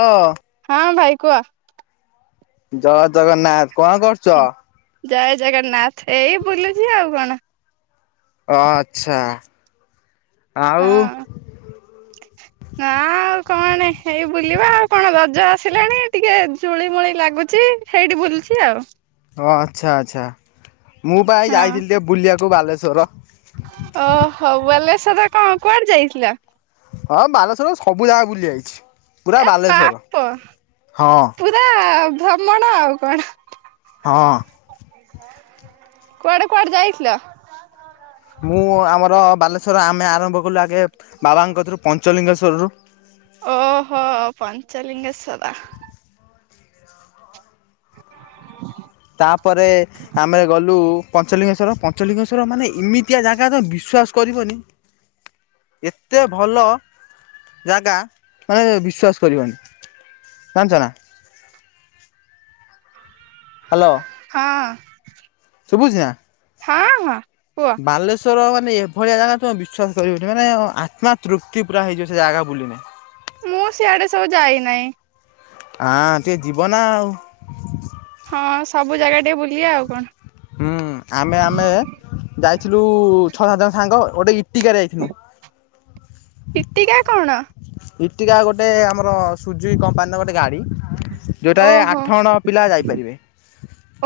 ଓ ହଁ ଭାଇ କୁହ? ଜୟ ଜଗନ୍ନାଥ କଣ କରୁ ଜୟ ଜଗନ୍ନାଥ। ଏଇ ବୁଲୁଛି ଆଉ କଣ? ଓ ଆଛା ଆଉ [inaudible] ନା ଆଉ କଣ ଏଇ ବୁଲିବା ଆଉ କଣ? ରଜ ଆସିଲାଣି ଟିକେ ଜୁଳି ମୂଳି ଲାଗୁଛି ସେଇଠି ବୁଲୁଛି ଆଉ- ହ ଆଛା ଆଛା, ମୁଁ ପା ଏଇ ହଁ ଯାଇଥିଲି ଟିକେ ବୁଲିବାକୁ ବାଲେଶ୍ୱର। ଓ ହଉ, ବାଲେଶର କଣ କୁଆଡେ ଯାଇଥିଲ? ହଁ ବାଲେଶର ସବୁ ଜାଗା ବୁଲି ଆଇଛି, ପୁରା ଏ ବାଲେଶର, ବାପ ହଁ ଅ ଭ୍ରମଣ ଆଉ କଣ? ହଁ କୁଆଡେ କୁଆଡେ ଯାଇଥିଲ? ମୁଁ ଆମର ବାଲେଶ୍ଵର ଆମେ ଆରମ୍ଭ କଲୁ ଆଗେ, ବାବାଙ୍କ କଥିରୁ ପଞ୍ଚଲିଙ୍ଗେଶ୍ୱରରୁ ଓହୋ ପଞ୍ଚଲିଙ୍ଗେଶର। ତା ପରେ ଆମେ ଗଲୁ ପଞ୍ଚଲିଙ୍ଗେଶ୍ୱର ପଞ୍ଚଲିଙ୍ଗେଶ୍ୱର ର ମାନେ ଏମିତିଆ ଜାଗା ତ ବିଶ୍ୱାସ କରିବନି? ଏତେ ଭଲ ଜାଗା, ମାନେ ବିଶ୍ୱାସ କରିବନି, ଜାଣିଛ ନା? ହାଲୋ ହଁ ଅ ଶୁବୁଛି ନା? ହଁ ହଁ କୁହ? ବାଲେଶ୍ୱର ମାନେ ଏଭଳିଆ ଜାଗା, ତୁମେ ବିଶ୍ୱାସ କରିବନି, ମାନେ ଆତ୍ମାତୃପ୍ତି ପୁରା ହେଇଯିବ ସେ ଜାଗା ବୁଲିଲେ। ମୁଁ ସିଆଡେ ସବୁ ଯାଇନାହିଁ। ହାଁ, ଟିକେ ଯିବ ନା ଆଉ ହଁ ସବୁ ଜାଗା ଟିକେ ବୁଲିବା ଆଉ କଣ? ହୁଁ ଆମେ ଆମେ ଯାଇଥିଲୁ ଛଅ ସାତ ଜଣ ସାଙ୍ଗ, ଗୋଟେ ଇଟିକାରେ ଯାଇଥିଲୁ। ଫିଟିକା କଣ? ଇଠିକା ଗୋଟେ ଆମର ସୁଜିକି କମ୍ପାନୀର ଗୋଟେ ଗାଡି। ଯେଉଁଠାରେ ଆଠ ଓହୋ ଜଣ ପିଲା ଯାଇପାରିବେ।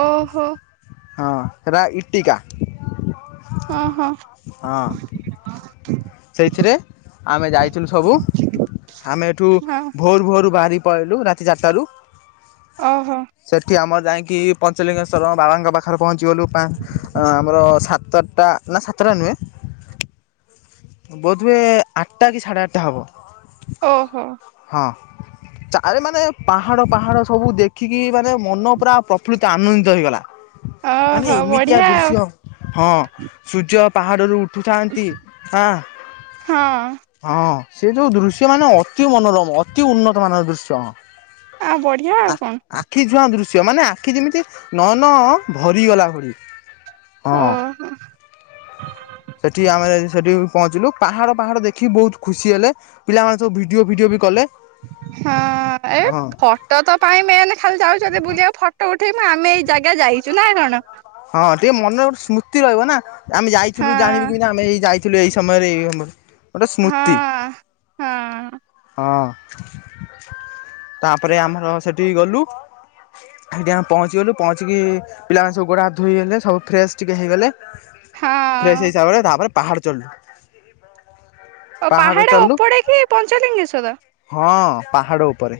ଓହୋ। ହଁ ହେରା ଇଟିକା। ଓହୋ। ହଁ ସେଇଥିରେ ଆମେ ଯାଇଥିଲୁ ସବୁ ଆମେ ଏଠୁ ହଁ ଭୋରୁ ଭୋରୁ ବାହାରି ପଲେଇଲୁ ରାତି ଟି ଚାରି ଟାରୁ ଓହୋ। ସେଠି ଆମର ଯାଇକି ପଞ୍ଚଲିଙ୍ଗେଶ୍ୱରଙ୍କ ବାବାଙ୍କ ପାଖରେ ପହଞ୍ଚିଗଲୁ ପା ଆମର ସାତଟା ତା ନା ସାତେଟା ନୁହେଁ ବୋଧହୁଏ ଆଠଟା କି ସାଢ଼େ ଆଠଟା ହେବ। ଓହୋ। ହଁ ଚ ମାନେ ପାହାଡ ପାହାଡ ସବୁ ଦେଖିକି ମାନେ ମନ ପୁରା ପ୍ରଫୁ ଆନନ୍ଦିତ ହେଇଗଲା ମାନେ ଓହୋ ଏମିତିଆ ବଢିଆ ଆଉ ଦୃଶ୍ୟ ହଁ ସୂର୍ଯ୍ୟ ପାହାଡ଼ରୁ ଉଠୁଥାନ୍ତି ହଁ ହଁ। ହଁ ସେ ଯୋଉ ଦୃଶ୍ୟ ମାନେ ଅତି ମନୋରମ ଅତି ଉନ୍ନତ ମାନର ଦୃଶ୍ୟ ହଁ ଆଉ ବଢ଼ିଆ ଆ ଆଉ କଣ ଆଖି ଛୁଆଁ ଦୃଶ୍ୟ ମାନେ ଆଖି ଯେମିତି ନୟନ ଭରିଗଲା ଭଳି ହଁ ଓ ସେଠି ଆମେ ସେଠି ପହଞ୍ଚିଲୁ ପାହାଡ ପାହାଡ ଦେଖି ବହୁତ ଖୁସି ହେଲେ ପିଲାମାନେ ସବୁ ଭିଡ଼ିଓ ଫିଡ଼ିଓ ବି କଲେ ହଁ ସେଟା ପାଇଁ ତ ମେନେ ଖାଲି ଯାଉଛନ୍ତି ବୁଲିବାକୁ ଫଟୋ ଉଠେଇବୁ ଆମେ ଏଇ ଜାଗା ଯାଇଛୁ ନା କଣ ହଁ ଟିକେ ମନରେ ଗୋଟ ସ୍ମୃତି ରହିବ ନା ଆମେ ହଁ ଯାଇଥିଲୁ ଜାଣିବି କି ଆମେ ଏଇ ଯାଇ ଥିଲ ଏଇ ସମୟରେ ଗୋଟେ ସ୍ମୃତି ହଁ ହଁ ହଁ ତାପରେ ଆମର ସେଠି ଗଲୁ ସେଠି ପହଞ୍ଚିଗଲୁ ପହଞ୍ଚିକି ପିଲାମାନେ ସବୁ ଗୋଡ଼ା ହାତ ଧୋଇଗଲେ ସବୁ ଫ୍ରେଶ୍ ଟିକିଏ ହେଇଗଲେ ଫ୍ରେଶ ହଁ ହିସାବରେ ତାପରେ ପାହାଡ ଚଢିଲୁ ଓ ପାହାଡ ଉପଡେ କି ପଞ୍ଚଲିଙ୍ଗେଶ୍ୱର ହଁ ପାହାଡ ଉପରେ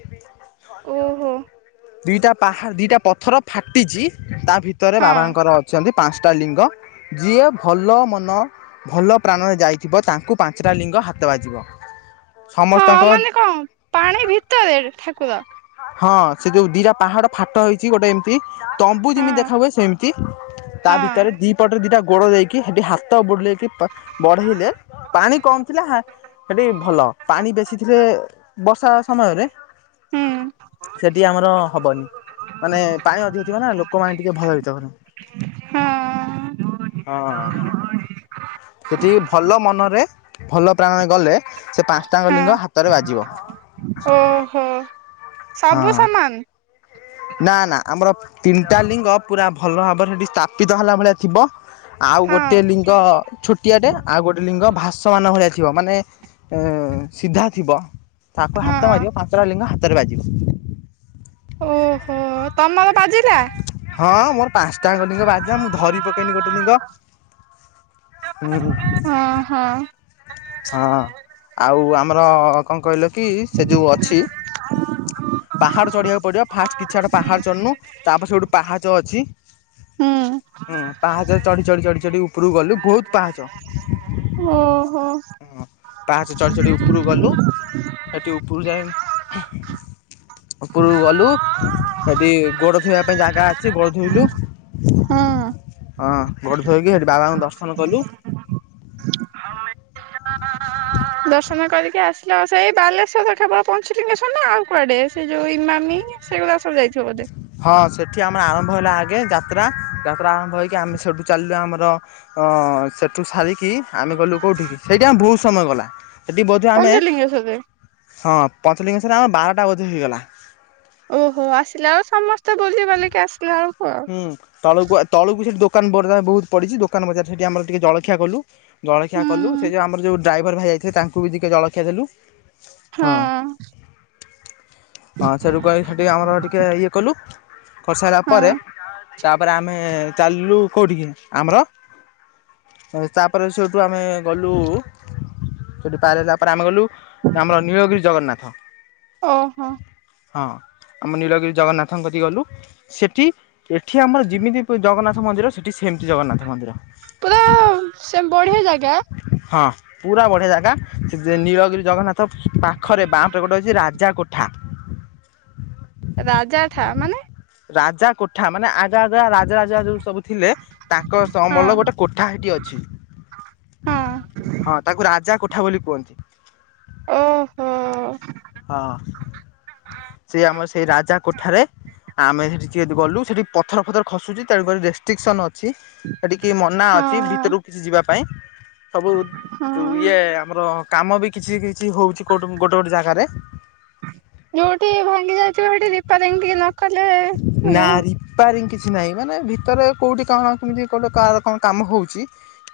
ଓହୋ ଦିଟା ପାହା ଦିଟା ପ ପଥର ଫାଟିଛି ତା ଭିତରେ ହଁ ବାବାଙ୍କର ଛନ୍ତି ପାଞ୍ଚଟା ଲିଙ୍ଗ ଯିଏ ଭଲ ମନ ଭଲ ପ୍ରାଣରେ ଯାଇଥିବ ତାଙ୍କୁ ପାଞ୍ଚଟା ଲିଙ୍ଗ ହାତ ବାଜିବ। ହଁ ସମସ୍ତଙ୍କ ମାନେ କଣ ପାଣି ଭିତରେ ଠାକୁର? ହଁ ସେ ଯୋଉ ଦିଟା ପାହାଡ ଫାଟ ହେଇଛି ଗୋଟେ ଏମତି ତମ୍ବୁ ହଁ ଯେମିତି ଦେଖା ହୁଏ ସେମିତି ତା ହଁ ଭିତରେ ଦି ପଟରେ ଦିଟା ଗୋଡ ଦେଇକି କି ହେଠି ହାତ ବୁଲେଇକି ବଢେଇଲେ ପାଣି କମ ଥିଲା ସେଠି ଭଲ ପାଣି ବେଶି ଥିଲେ ବର୍ଷା ସମୟରେ ହଁ। ସେଠି ଆମର ହବନି ମାନେ ପାଣି ଅଧିକ ଥିବ ନା ଲୋକମାନେ ଟିକେ ଭୟଭୀତ ହଁ ହେବେ। ହଁ। ସେଠି ଭଲ ମନରେ ଭଲ ପ୍ରାଣରେ ଗଲେ ସେ ପାଞ୍ଚଟାଙ୍ଗ ହଁ ଲିଙ୍ଗ ହାତରେ ବାଜିବ। ଓହୋ ହଁ ସବୁ ସମାନ? ନା ନା ଆମର ତିନିଟା ଲିଙ୍ଗ ପୁରା ଭଲ ଭାବରେ ସେଇଠି ସ୍ଥାପିତ ହେଲା ଭଳିଆ ଥିବ ଆଉ ଗୋଟେ ହଁ ଲିଙ୍ଗ ଛୋଟିଆଟେ ଆଉ ଗୋଟେ ଲିଙ୍ଗ ଭାସମାନ ଭଳିଆ ଥିବ ମାନେ ଏ ସିଧା ଥିବ ତାକୁ ହାତ ହଁ ମାରିବ ପାଞ୍ଚଟା ଲିଙ୍ଗ ହାତରେ ବାଜିବ ଓହୋ ତମର ବାଜିଲା? ହଁ ମୋର ପାଞ୍ଚଟାଙ୍କ ଲିଙ୍ଗ ବାଜିଲା ମୁଁ ଧରି ପକେଇନି ଗୋଟେ ଲିଙ୍ଗ ହୁଁ [unintelligible] ହଁ ହଁ। ସାଆ ଆ ଆଉ ଆମର କଣ କହିଲୁ? କି ସେ ଯେଉଁ ଅଛି ପାହାଡ଼ ଚଢ଼ିବାକୁ ପଡ଼ିବ। ଫାଷ୍ଟ କିଛିଆଡେ ପାହାଡ଼ ଚଢନୁ ତାପରେ ସେଠୁ ପାହାଚ ଅଛି ହୁଁ। ହୁଁ ପାହାଚ ଚଢି ଚଢି ଚଢି ଚଢି ଉପରକୁ ଗଲୁ ବହୁତ ପାହାଚ। ହୁଁ ହୁଁ। ହଁ ପାହାଚ ଚଢ଼ି ଚଢ଼ି ଉପରୁ ଗଲୁ ସେଠି ଉପରୁ ଯାଇ ଉପରକୁ ଗଲୁ ସେଠି ଗୋଡ ଧୋଇବା ପାଇଁ ଜାଗା ଅଛି ଗୋଡ ଧୋଇଲୁ ହୁଁ। ହଁ ଗୋଡ ଧୋଇକି ସେଠି ବାବାଙ୍କୁ ଦର୍ଶନ କଲୁ। ଦର୍ଶନ କରିକି ଆସିଲା ଆ ସେଇ ବାଲେଶ୍ଵର କେବଳ ପଞ୍ଚଲିଙ୍ଗେଶ୍ୱର ନା ଆଉ କୁଆଡେ ସେ ଯୋଉ ଇମାମି ସେଗୁରାକ ସବୁ ଯାଇଥିବ ବୋଧେ? ହଁ ସେଠି ଆମର ଆରମ୍ଭ ହେଲା ଆଗେ ଯାତ୍ରା ଯାତ୍ରା ଆରମ୍ଭ ହେଇକି ଆମେ ସେଠୁ ଚାଲିଲୁ ଆମର ଅ ସେଠୁ ସାରିକି ଆମେ ଗଲୁ କୋଉଠିକି ସେଇଠି ଆମେ ବହୁତ ସମୟ ଗଲା ସେଠି ବୋଧ ଆମେ ପଞ୍ଚଲିଙ୍ଗେଶ୍ଵରରେ ହଁ ପଞ୍ଚଲିଙ୍ଗସ୍ୱର ଆମର ବାରଟା ବୋଧେ ହେଇଗଲା ଓହୋ ଆସିଲା ବେଳେ ସମସ୍ତେ ବୁଲି ବାଲିକି ଆସିଲେ ବେଳକୁ ହୁଁ ତଳକୁ ତଳକୁ ସେଠି ଦୋକାନ ବଜାର ବହୁତ ପଡିଛି ଦୋକାନ ବଜାରାରେ ସେଠି ଆମର ଟିକେ ଜଳଖିଆ କଲୁ ଜଳଖିଆ କଲୁ ସେ ହୁଁ ଯେଉଁ ଆମର ଯେଉଁ ଡ୍ରାଇଭର ଭାଇ ଯାଇଥିଲେ ତାଙ୍କୁ ବି ଟିକେ ଜଳଖିଆ ଦେଲୁ ହଁ। ହଁ ସେଠୁ କ ହେଠୁକୁ ଆମର ଟିକେ ଇଏ କଲୁ କରିସାରିଲା ପରେ ହଁ ତାପରେ ଆମେ ଚାଲିଲୁ କୋଉଠିକି ଆମର ତାପରେ ସେଇଠୁ ଆମେ ଗଲୁ ସେଠି ପାର ହେଲା ପରେ ଆମେ ଗଲୁ ଆମର ନିଳଗିରି ଜଗନ୍ନାଥ ଓହୋ ହଁ ଆମ ନୀଳଗିରି ଜଗନ୍ନାଥଙ୍କ ଠି ଗଲୁ ସେଠି ଏଠି ଆମର ଯେମିତି ଜଗନ୍ନାଥ ମନ୍ଦିର ସେଠି ସେମିତି ଜଗନ୍ନାଥ ମନ୍ଦିର ପା ସେ ବଢିଆ ଜାଗା। ହଁ ପୁରା ବଢ଼ିଆ ଜାଗା ସେ ନୀଳଗିରି ଜଗନ୍ନାଥ ପାଖରେ [unintelligible] ରାଜା କୋଟ ରାଜା ଠା ମାନେ ରାଜା କୋଠା ମାନେ ଆଗା ଆଗା ରାଜା ରାଜା ଯୋଉ ସବୁ ଥିଲେ ତାଙ୍କ ସ ଅମଳ ହଁ ର ଗୋଟେ କୋଠା ହେଠି ଅଛି ହଁ ହଁ ତାକୁ ରାଜା କୋଠା ବୋଲି କୁହନ୍ତି। ଓହୋ। ହଁ ସେ ଆମ ସେଇ ରାଜା କୋଠାରେ ଆମେ ସେଠି ଯେହେତୁ ଗଲୁ ସେଠି ପଥର ପଥର ଖସୁଛି ତେଣୁ କରି ରେଷ୍ଟ୍ରିକ୍ସନ ଅଛି ଛି ସେଠିକି ମନା ଅଛି ହଁ ଭିତରକୁ କିଛି ଯିବା ପାଇଁ ସବୁ ହଁ ଇଏ ଆମର କାମ ବି କିଛି କିଛି ହଉଛି କୋଟେ ଗୋଟେ ଗୋଟେ ଜାଗାରେ ଯୋଉଠି ଭାଙ୍ଗି ଯାଇଥିବ ସେଇଠି ରିପାରିଙ୍ଗ ଟିକେ ନ କଲେ ମାନେ ନା ରିପାରିଙ୍ଗ କିଛି ନାହିଁ ମାନେ ଭିତରେ କେଉଁଠି କ ଣ କେମିତି କେଉଁଟି କାହାର କଣ କାମ ହେଉଛି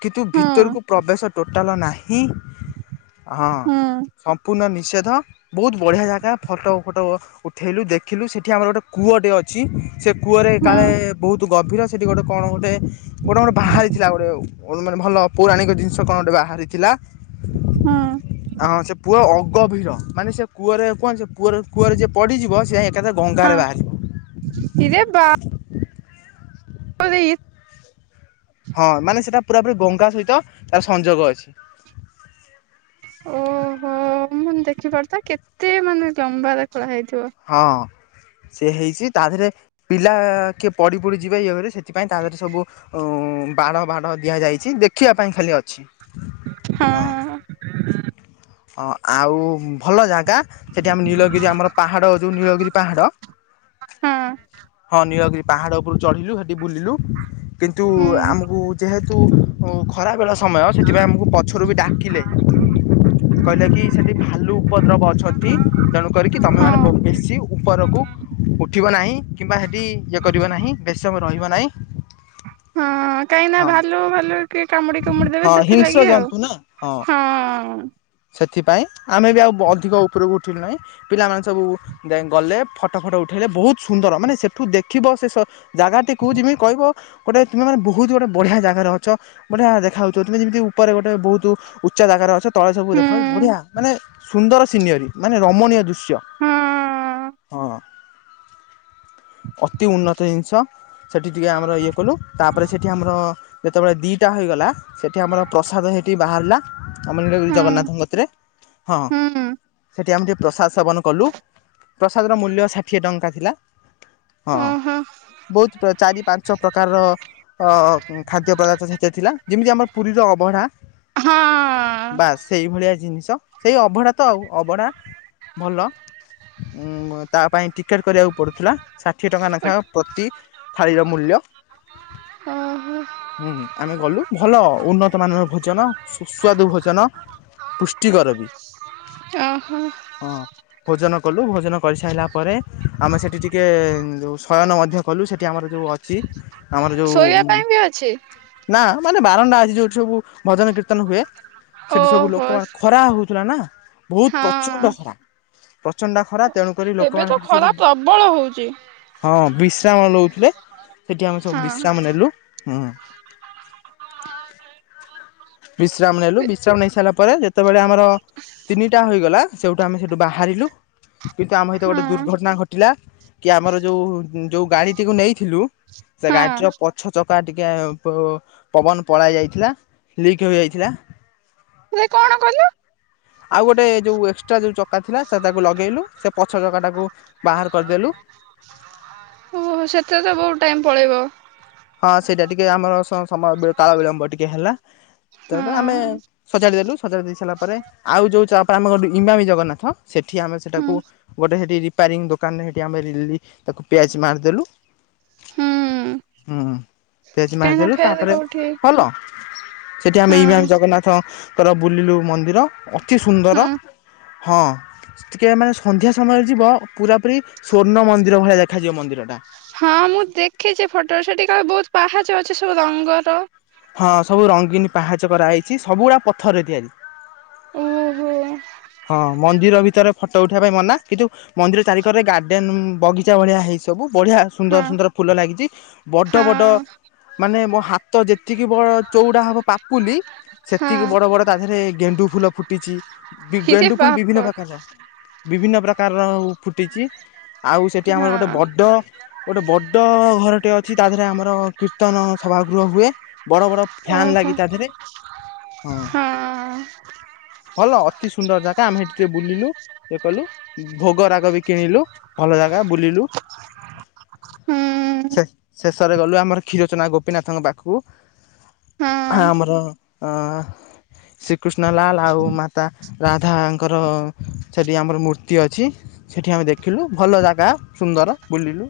କିନ୍ତୁ ହୁଁ ଭିତରକୁ ପ୍ରବେଶ ଟୋଟାଲ ନାହିଁ ହଁ ହୁଁ ସମ୍ପୂର୍ଣ୍ଣ ନିଷେଧ। ବହୁତ ବଢ଼ିଆ ଜାଗା ଫଟୋ ଫଟୋ ଉଠେଇଲୁ ଦେଖିଲୁ ସେଠି ଆମର ଗୋଟେ କୂଅଟେ ଅଛି ଅଛି ସେ କୂଅରେ ହୁଁ କାଳେ ବହୁତ ଗଭୀର ସେଠି ଗୋଟେ କଣ ଗୋଟେ ଗୋଟେ କଣ ବାହାରିଥିଲା ଗୋଟେ ମାନେ ଭଲ ପୌରାଣିକ ଜିନିଷ କଣ ଗୋଟେ ବାହାରିଥିଲା ହୁଁ। ହଁ ସେ ପୁଅ ଅଗଭୀର ମାନେ ସେ କୂଅରେ କୁହ ସେ ପୁଅ କୂଅରେ ଯିଏ ପଡିଯିବ ସେ ଏକାଥରେ ଗଙ୍ଗାରେ ବାହାରିବ। ହିରେ ବାପ [unintelligible] ହଁ ମାନେ ସେଟା ପୁରା ପୁରି ଗଙ୍ଗା ସହିତ ତାର ସଂଯୋଗ ଅଛି। ଓହୋ ମୁଁ ଦେଖିପାରୁଥା କେତେ ମାନେ ଲମ୍ବାରେ ଖୋଳା ହେଇଥିବ। ହଁ ସେ ହେଇଛି ତା ଦେହରେ ପିଲା କିଏ ପଢି ପଢି ଯିବେ ଇଏରେ ସେଥିପାଇଁ ତା ଦେହରେ ସବୁ ବାଡ଼ ବାଡ଼ ଦିଆଯାଇଛି ଦେଖିବା ପାଇଁ ଖାଲି ଅଛି ହଁ। [unintelligible] ହଁ ଆଉ ଭଲ ଜାଗା ସେଠି ଆମ ନୀଳଗିରି ଆମର ପାହାଡ ଯୋଉ ନୀଳଗିରି ପାହାଡ ହଁ ହଁ ନୀଳଗିରି ପାହାଡ଼ ଉପରୁ ଚଢ଼ିଲୁ ସେଠି ବୁଲିଲୁ କିନ୍ତୁ ହୁଁ ଆମକୁ ଯେହେତୁ ହଉ ଖରା ବେଳ ସମୟ ସେଥିପାଇଁ ଆମକୁ ପଛରୁ ବି ଡାକିଲେ କହିଲା କି ସେଠି ଭାଲୁ ଉପଦ୍ରବ ଅଛନ୍ତି ତେଣୁ କରିକି ତମେ ହଁ ମାନେ ବେଶୀ ଉପରକୁ ଉଠିବ ନାହିଁ କିମ୍ବା ସେଠି ଇଏ କରିବ ନାହିଁ ବେଶ ସମୟ ରହିବ ନାହିଁ। ହଁ କାହିଁକି ନା ହଁ ଭାଲୁ ଭାଲୁ କିଏ କାମୁଡି କୁମୁଡି ଦେବେ ସେଥିଲାଗି ଆଉ ଯନ୍ତୁ ନା ହଁ। ହଁ। ସେଥିପାଇଁ ଆମେ ବି ଆଉ ଅଧିକ ଉପରକୁ ଉଠିଲୁ ନାହିଁ ପିଲାମାନେ ସବୁ ଗଲେ ଫଟୋ ଫଟ ଉଠେଇଲେ ବହୁତ ସୁନ୍ଦର ମାନେ ସେଠୁ ଦେଖିବ ସେ ଜାଗାଟିକୁ ଯେମିତି କହିବ ଗୋଟେ ତୁମେ ମାନେ ବହୁତ ଗୋଟେ ବଢ଼ିଆ ଜାଗାରେ ଅଛ ବଢିଆ ଦେଖା ଯାଉଥିବ ତୁମେ ଯେମିତି ଉପରେ ଗୋଟେ ବହୁତ ଉଚା ଜାଗାରେ ଅଛ ତଳେ ସବୁ ଦେଖ ହୁଁ ବଢିଆ ମାନେ ସୁନ୍ଦର ସିନେରି ମାନେ ରମଣୀୟ ଦୁଷ ଦୂର୍ଷ୍ୟ ହଁ ହଁ ଅତି ଉନ୍ନତ ଜିନିଷ। ସେଠି ଟିକେ ଆମର ଇଏ କଲୁ ତାପରେ ସେଠି ଆମର ଯେତେବେଳେ ଦିଇଟା ହୋଇଗଲା ସେଠି ଆମର ପ୍ରସାଦ ସେଇଠି ବାହାରିଲା ଆମେ ସେଠି ଜଗନ୍ନାଥଙ୍କ ହୁଁ କତିରେ ହୁଁ ସେଠି ଆମେ ଟିକେ ପ୍ରସାଦ ସେବନ କଲୁ ପ୍ରସାଦର ମୂଲ୍ୟ ଷାଠିଏ ଟଙ୍କା ଥିଲା। ହଁ ଓହୋ ବହୁତ ଚାରି ପାଞ୍ଚ ପ୍ରକାରର ଅ ଖାଦ୍ୟ ପଦାର୍ଥ ସେତେରେ ଥିଲା ଯେମିତି ଆମର ପୁରୀର ଅଭଢା ହଁ ବାସ ସେଇ ଭଳିଆ ଜିନିଷ ସେଇ ଅଭଢା ତ ଆଉ ଅଭଢ଼ା ଭଲ ଉଁ ତା ପାଇଁ ଟିକେଟ କରିବାକୁ ପଡୁଥିଲା। ଷାଠିଏ ଟଙ୍କା ଲେଖାଏ ପ୍ରତି ଥାଳିର ମୂଲ୍ୟ। ହଁ ହଁ। ହୁଁ ଆମେ ଗଲୁ ଭଲ ଉନ୍ନତ ମାନର ଭୋଜନ ସୁସ୍ୱାଦୁ ଭୋଜନ ଜନ ପୁଷ୍ଟିକର ବି। ଓହୋ ହଁ ଭୋଜନ କଲୁ ଭୋଜନ କରି ସାରିଲା ପରେ। ଆମେ ସେଠି ଟିକେ ଯୋଉ ଶୟନ ମଧ୍ୟ କଲୁ ସେଠି ଆମର ଯୋଉ ଅଛି। ଆମର ଶୋଇବା ଯୋଉ ପାଇଁ ବି ଅଛି ନା ମାନେ ବାରଣ୍ଡା ଆଜି ଯୋଉଠି ସବୁ ଭଜନ କୀର୍ତ୍ତନ ହୁଏ। ସେଠି ସବୁ ଓହୋ ଲୋକମାନୋନ ଖରା ହଉଥିଲା ନା ବହୁତ ପ୍ରଚଣ୍ଡ ହଁ। ଖରା। ପ୍ରଚଣ୍ଡା ଖରା ତେଣୁ କରି ଲୋକମାନେ ସେଠି ସବୁ ରଖୁଛି। ହଁ ବିଶ୍ରାମ ନଉଥିଲେ ସେଠି ଆମେ ସବୁ ହଁ ବିଶ୍ରାମ ନେଲୁ। ହୁଁ ବିଶ୍ରାମ ନେଲୁ ବି ବିଶ୍ରାମ ନେଇ ସାରିଲା ପରେ ଯେତେବେଳେ ଆମର ତିନିଟା ହେଇଗଲା ସେଇଠୁ ଆମେ ସେଠୁ ବାହାରିଲୁ। କିନ୍ତୁ ଆମ ସହିତ ଗୋଟେ ହଁ ଦୁର୍ଘଟଣା ଘଟିଲା। କି ଆମର ଯୋଉ ଯୋଉ ଗାଡିଟିକୁ ନେଇଥିଲୁ। ସେ ହଁ। ଗାଡିଟିର ପଛ ଚକା ଟିକେ ପ ପବନ ପଳାଇ ଯାଇଥିଲା ଲିକ ହେଯାଇଥିଲା। ହୁଏ କଣ କରିଲ। ଆଉ ଗୋଟେ ଯେଉଁ ଏକ୍ସଟ୍ରା ଯେଉଁ ଚକା ଥିଲା ସେ ତାକୁ ଲଗେଇଲୁ ସେ ପଛ ଚକାଟାକୁ ବାହାର କରିଦେଲୁ। ଓହୋ ସେଥିରେ ତ ବହୁତ ଟାଇମ ପଳେଇବ। ହଁ ସେଇଟା ଟିକେ ଆମର ସମ ସମୟ କାଳ ବିଳମ୍ବ ଟିକେ ହେଲା। ତାପରେ ଆମେ ହଁ ସଜାଡ଼ି ଦେଲୁ ସଜାଡ଼ି ଦେଇ ସାରିଲା ପରେ ଆଉ ଯେଉଁ ଚା ପା ଆମ ଇବାମୀ ଜଗନ୍ନାଥ। ସେଠି ଆମେ ହୁଁ ସେଟାକୁ ଗୋଟେ ସେଠି ରିପାରିଂ ଦୋକାନରେ ସେଠି ଆମେ ତାକୁ ପିଆଜ୍‌ ମାରିଦେଲୁ। ହୁଁ। ହୁଁ ହୁଁ ପିଆଜ୍‌ କାହିଁକିନା ମାରିଦେଲୁ ଫେରେ ତାପରେ କୋଉଠି ଭଲ ସେଠି ଆମେ ହଁ ଇବାମ୍ ଜଗନ୍ନାଥ। ହଁ ତର ବୁଲିଲୁ ମନ୍ଦିର ଅତି ସୁନ୍ଦର ହଁ ହଁ। ସେଠିକି ଟିକେ ଏ ମାନେ ସନ୍ଧ୍ୟା ସମୟରେ ଯିବ ପୁରା ପୁରି ସ୍ଵର୍ଣ୍ଣ ମନ୍ଦିର ଭଳିଆ ଦେଖାଯିବ ମନ୍ଦିରଟା। ହଁ ମୁଁ ଦେଖିଚି ଫଟରେ ସେଠି କାଳେ ବହୁତ ପାହାଚ ଅଛି ସବୁ ରଙ୍ଗର। ହଁ ସବୁ ରଙ୍ଗୀନ୍ ପାହାଚ କରାହେଇଚି ସବୁଗୁଡା ପଥରରେ ତିଆରି।। ଓ ହୋ। ହଁ ମନ୍ଦିର ଭିତର ଫଟ ଉଠେଇବା ପାଇଁ ମନା କିନ୍ତୁ ମନ୍ଦିର ଚାରିିକରରେ ଗାର୍ଡ଼େନ ବଗିଚା ଭଳିଆ ହେଇଚି ସବୁ ବଢ଼ିଆ ହଁ ସୁନ୍ଦର ସୁନ୍ଦର ଫୁଲ ଲାଗିଚି। ବଡ ବଡ ମାନେ ମୋ ହାତ ଯେତିକି ବଡ ଚଉଡା ହବ ପାପୁଲି ସେତିକି ହଁ ବଡ ବଡ ତା ଦେହରେ ଗେଣ୍ଡୁ ଫୁଲ ଫୁଟିଚି ହିରେ ଗେଣ୍ଡୁ ପୁଣି ବିଭିନ୍ନ ବାପ ପ୍ରକାରର। ବିଭିନ୍ନ ପ୍ରକାରର ଫୁଟିଚି ଆଉ ସେଠି ହଁ ଆମର ଗୋଟେ ବଡ ଗୋଟେ ବଡ ଘରଟେ ଅଛି ତା ଦେହରେ ଆମର କୀର୍ତ୍ତନ ସଭାଗୃହ ହୁଏ। ବଡ ବଡ ଓହୋ ଫ୍ୟାନ୍ ଲାଗି ତା ଦେହରେ ହଁ। ଭଲ ଅତି ସୁନ୍ଦର ଜାଗା ଆମେ ହେଠି ଟିକେ ବୁଲିଲୁ ଇଏ କଲୁ ଭୋଗରା ଲବି କିଣିଲୁ ଭଲ ଜାଗା ବୁୁଲିଲୁ ହୁଁ। ସେ ଶେଷ ଥରେ ଗଲୁ ଆମର କ୍ଷୀରଚନା ଗୋପୀନାଥଙ୍କ ପାଖୁ ହଁ ଆମର ଅଁ ଶ୍ରୀକୃଷ୍ଣ ଲାଲ୍ ଆଉ ମାତା ରାଧା ଙ୍କର ସେଠି ଆମର ମୂର୍ତ୍ତି ଅଛି। ସେଠି ଆମେ ଦେଖିଲୁ ଭଲ ଜାଗା ସୁନ୍ଦର ବୁଲିଲୁ।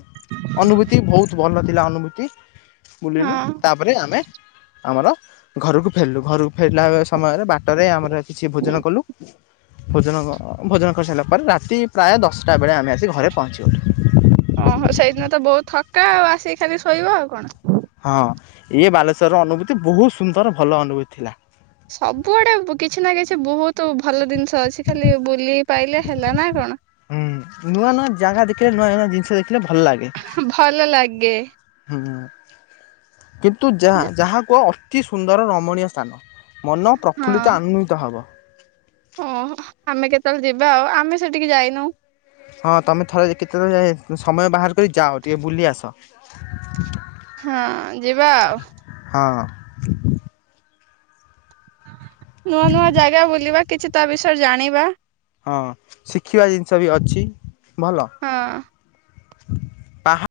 ଅନୁଭୂତି ବହୁତ ଭଲ ଥିଲା ଅନୁଭୂତି ବୁଲିଲୁ ହଁ ତାପରେ ଆମେ ଆମର ଘରକୁ ଫେରିଲୁ ଘରକୁ ଫେରିଲା ସମୟରେ ବାଟରେ ଆମର କିଛି ଭୋଜନ କଲୁ। ଭୋଜନ ଭୋଜନ କରିସାରିଲା ପରେ ରାତି ପ୍ରାୟ ଦଶଟା ବେଳେ ଆମେ ଆସି ଘରେ ପହଞ୍ଚିଗଲୁ। ଓହୋ ସେଇଦିନ ତ ବହୁତ ଥକା ଆଉ ଆସିକି ଖାଲି ଶୋଇବ ଆଉ କଣ। ହଁ ଇଏ ବାଲେଶ୍ୱର ଅନୁଭୂତି ବହୁତ ସୁନ୍ଦର ଭଲ ଅନୁଭୂତି ଥିଲା। ସବୁଆଡେ ବୁ କିଛି ନା କିଛି ବହୁତୁ ଭଲ ଜିନିଷ ଅଛି ଖାଲି ବୁଲି ପାଇଲେ ହେଲା ନା କଣ? ହୁଁ ନୂଆଁ ନୂଆଁ ଜାଗା ଦେଖିଲେ ନୂଆଁ ନୂଆଁ ଜିନିଷ ଦେଖିଲେ ଭଲ ଲାଗେ। ହଁ ଭଲ ଲାଗେ। ହୁଁ କିନ୍ତୁ ଯା ଯେ- ଯାହା କୁହ ଅ ଅତି ସୁନ୍ଦର ରମଣୀୟ ସ୍ଥାନ ମନ ପ୍ରଫୁଲ୍ଲିତ ଆନନ୍ଦିତ ହବ। ହଁ ଆମେ କେତେବେଳେ ଯିବା ଆଉ ଆମେ ସେଠିକି ଯାଇନୁ। ହଁ ତମେ ଥରେ କେତେବେଳେ ଯାଏ ସମୟ ବାହାର କରି ଯାଅ ଟିକେ ବୁଲି ଆସ। ହଁ ଯିବା ଆଉ। ହଁ। ନୂଆଁ ନୂଆଁ ଜାଗା ବୁଲିବା କିଛି ତା ବିଷୟରେ ଜାଣିବା। ହଁ ଶିଖିବା ଜିନିଷ ବି ଅଛି ଭଲ। ହଁ। ପାହାଡ଼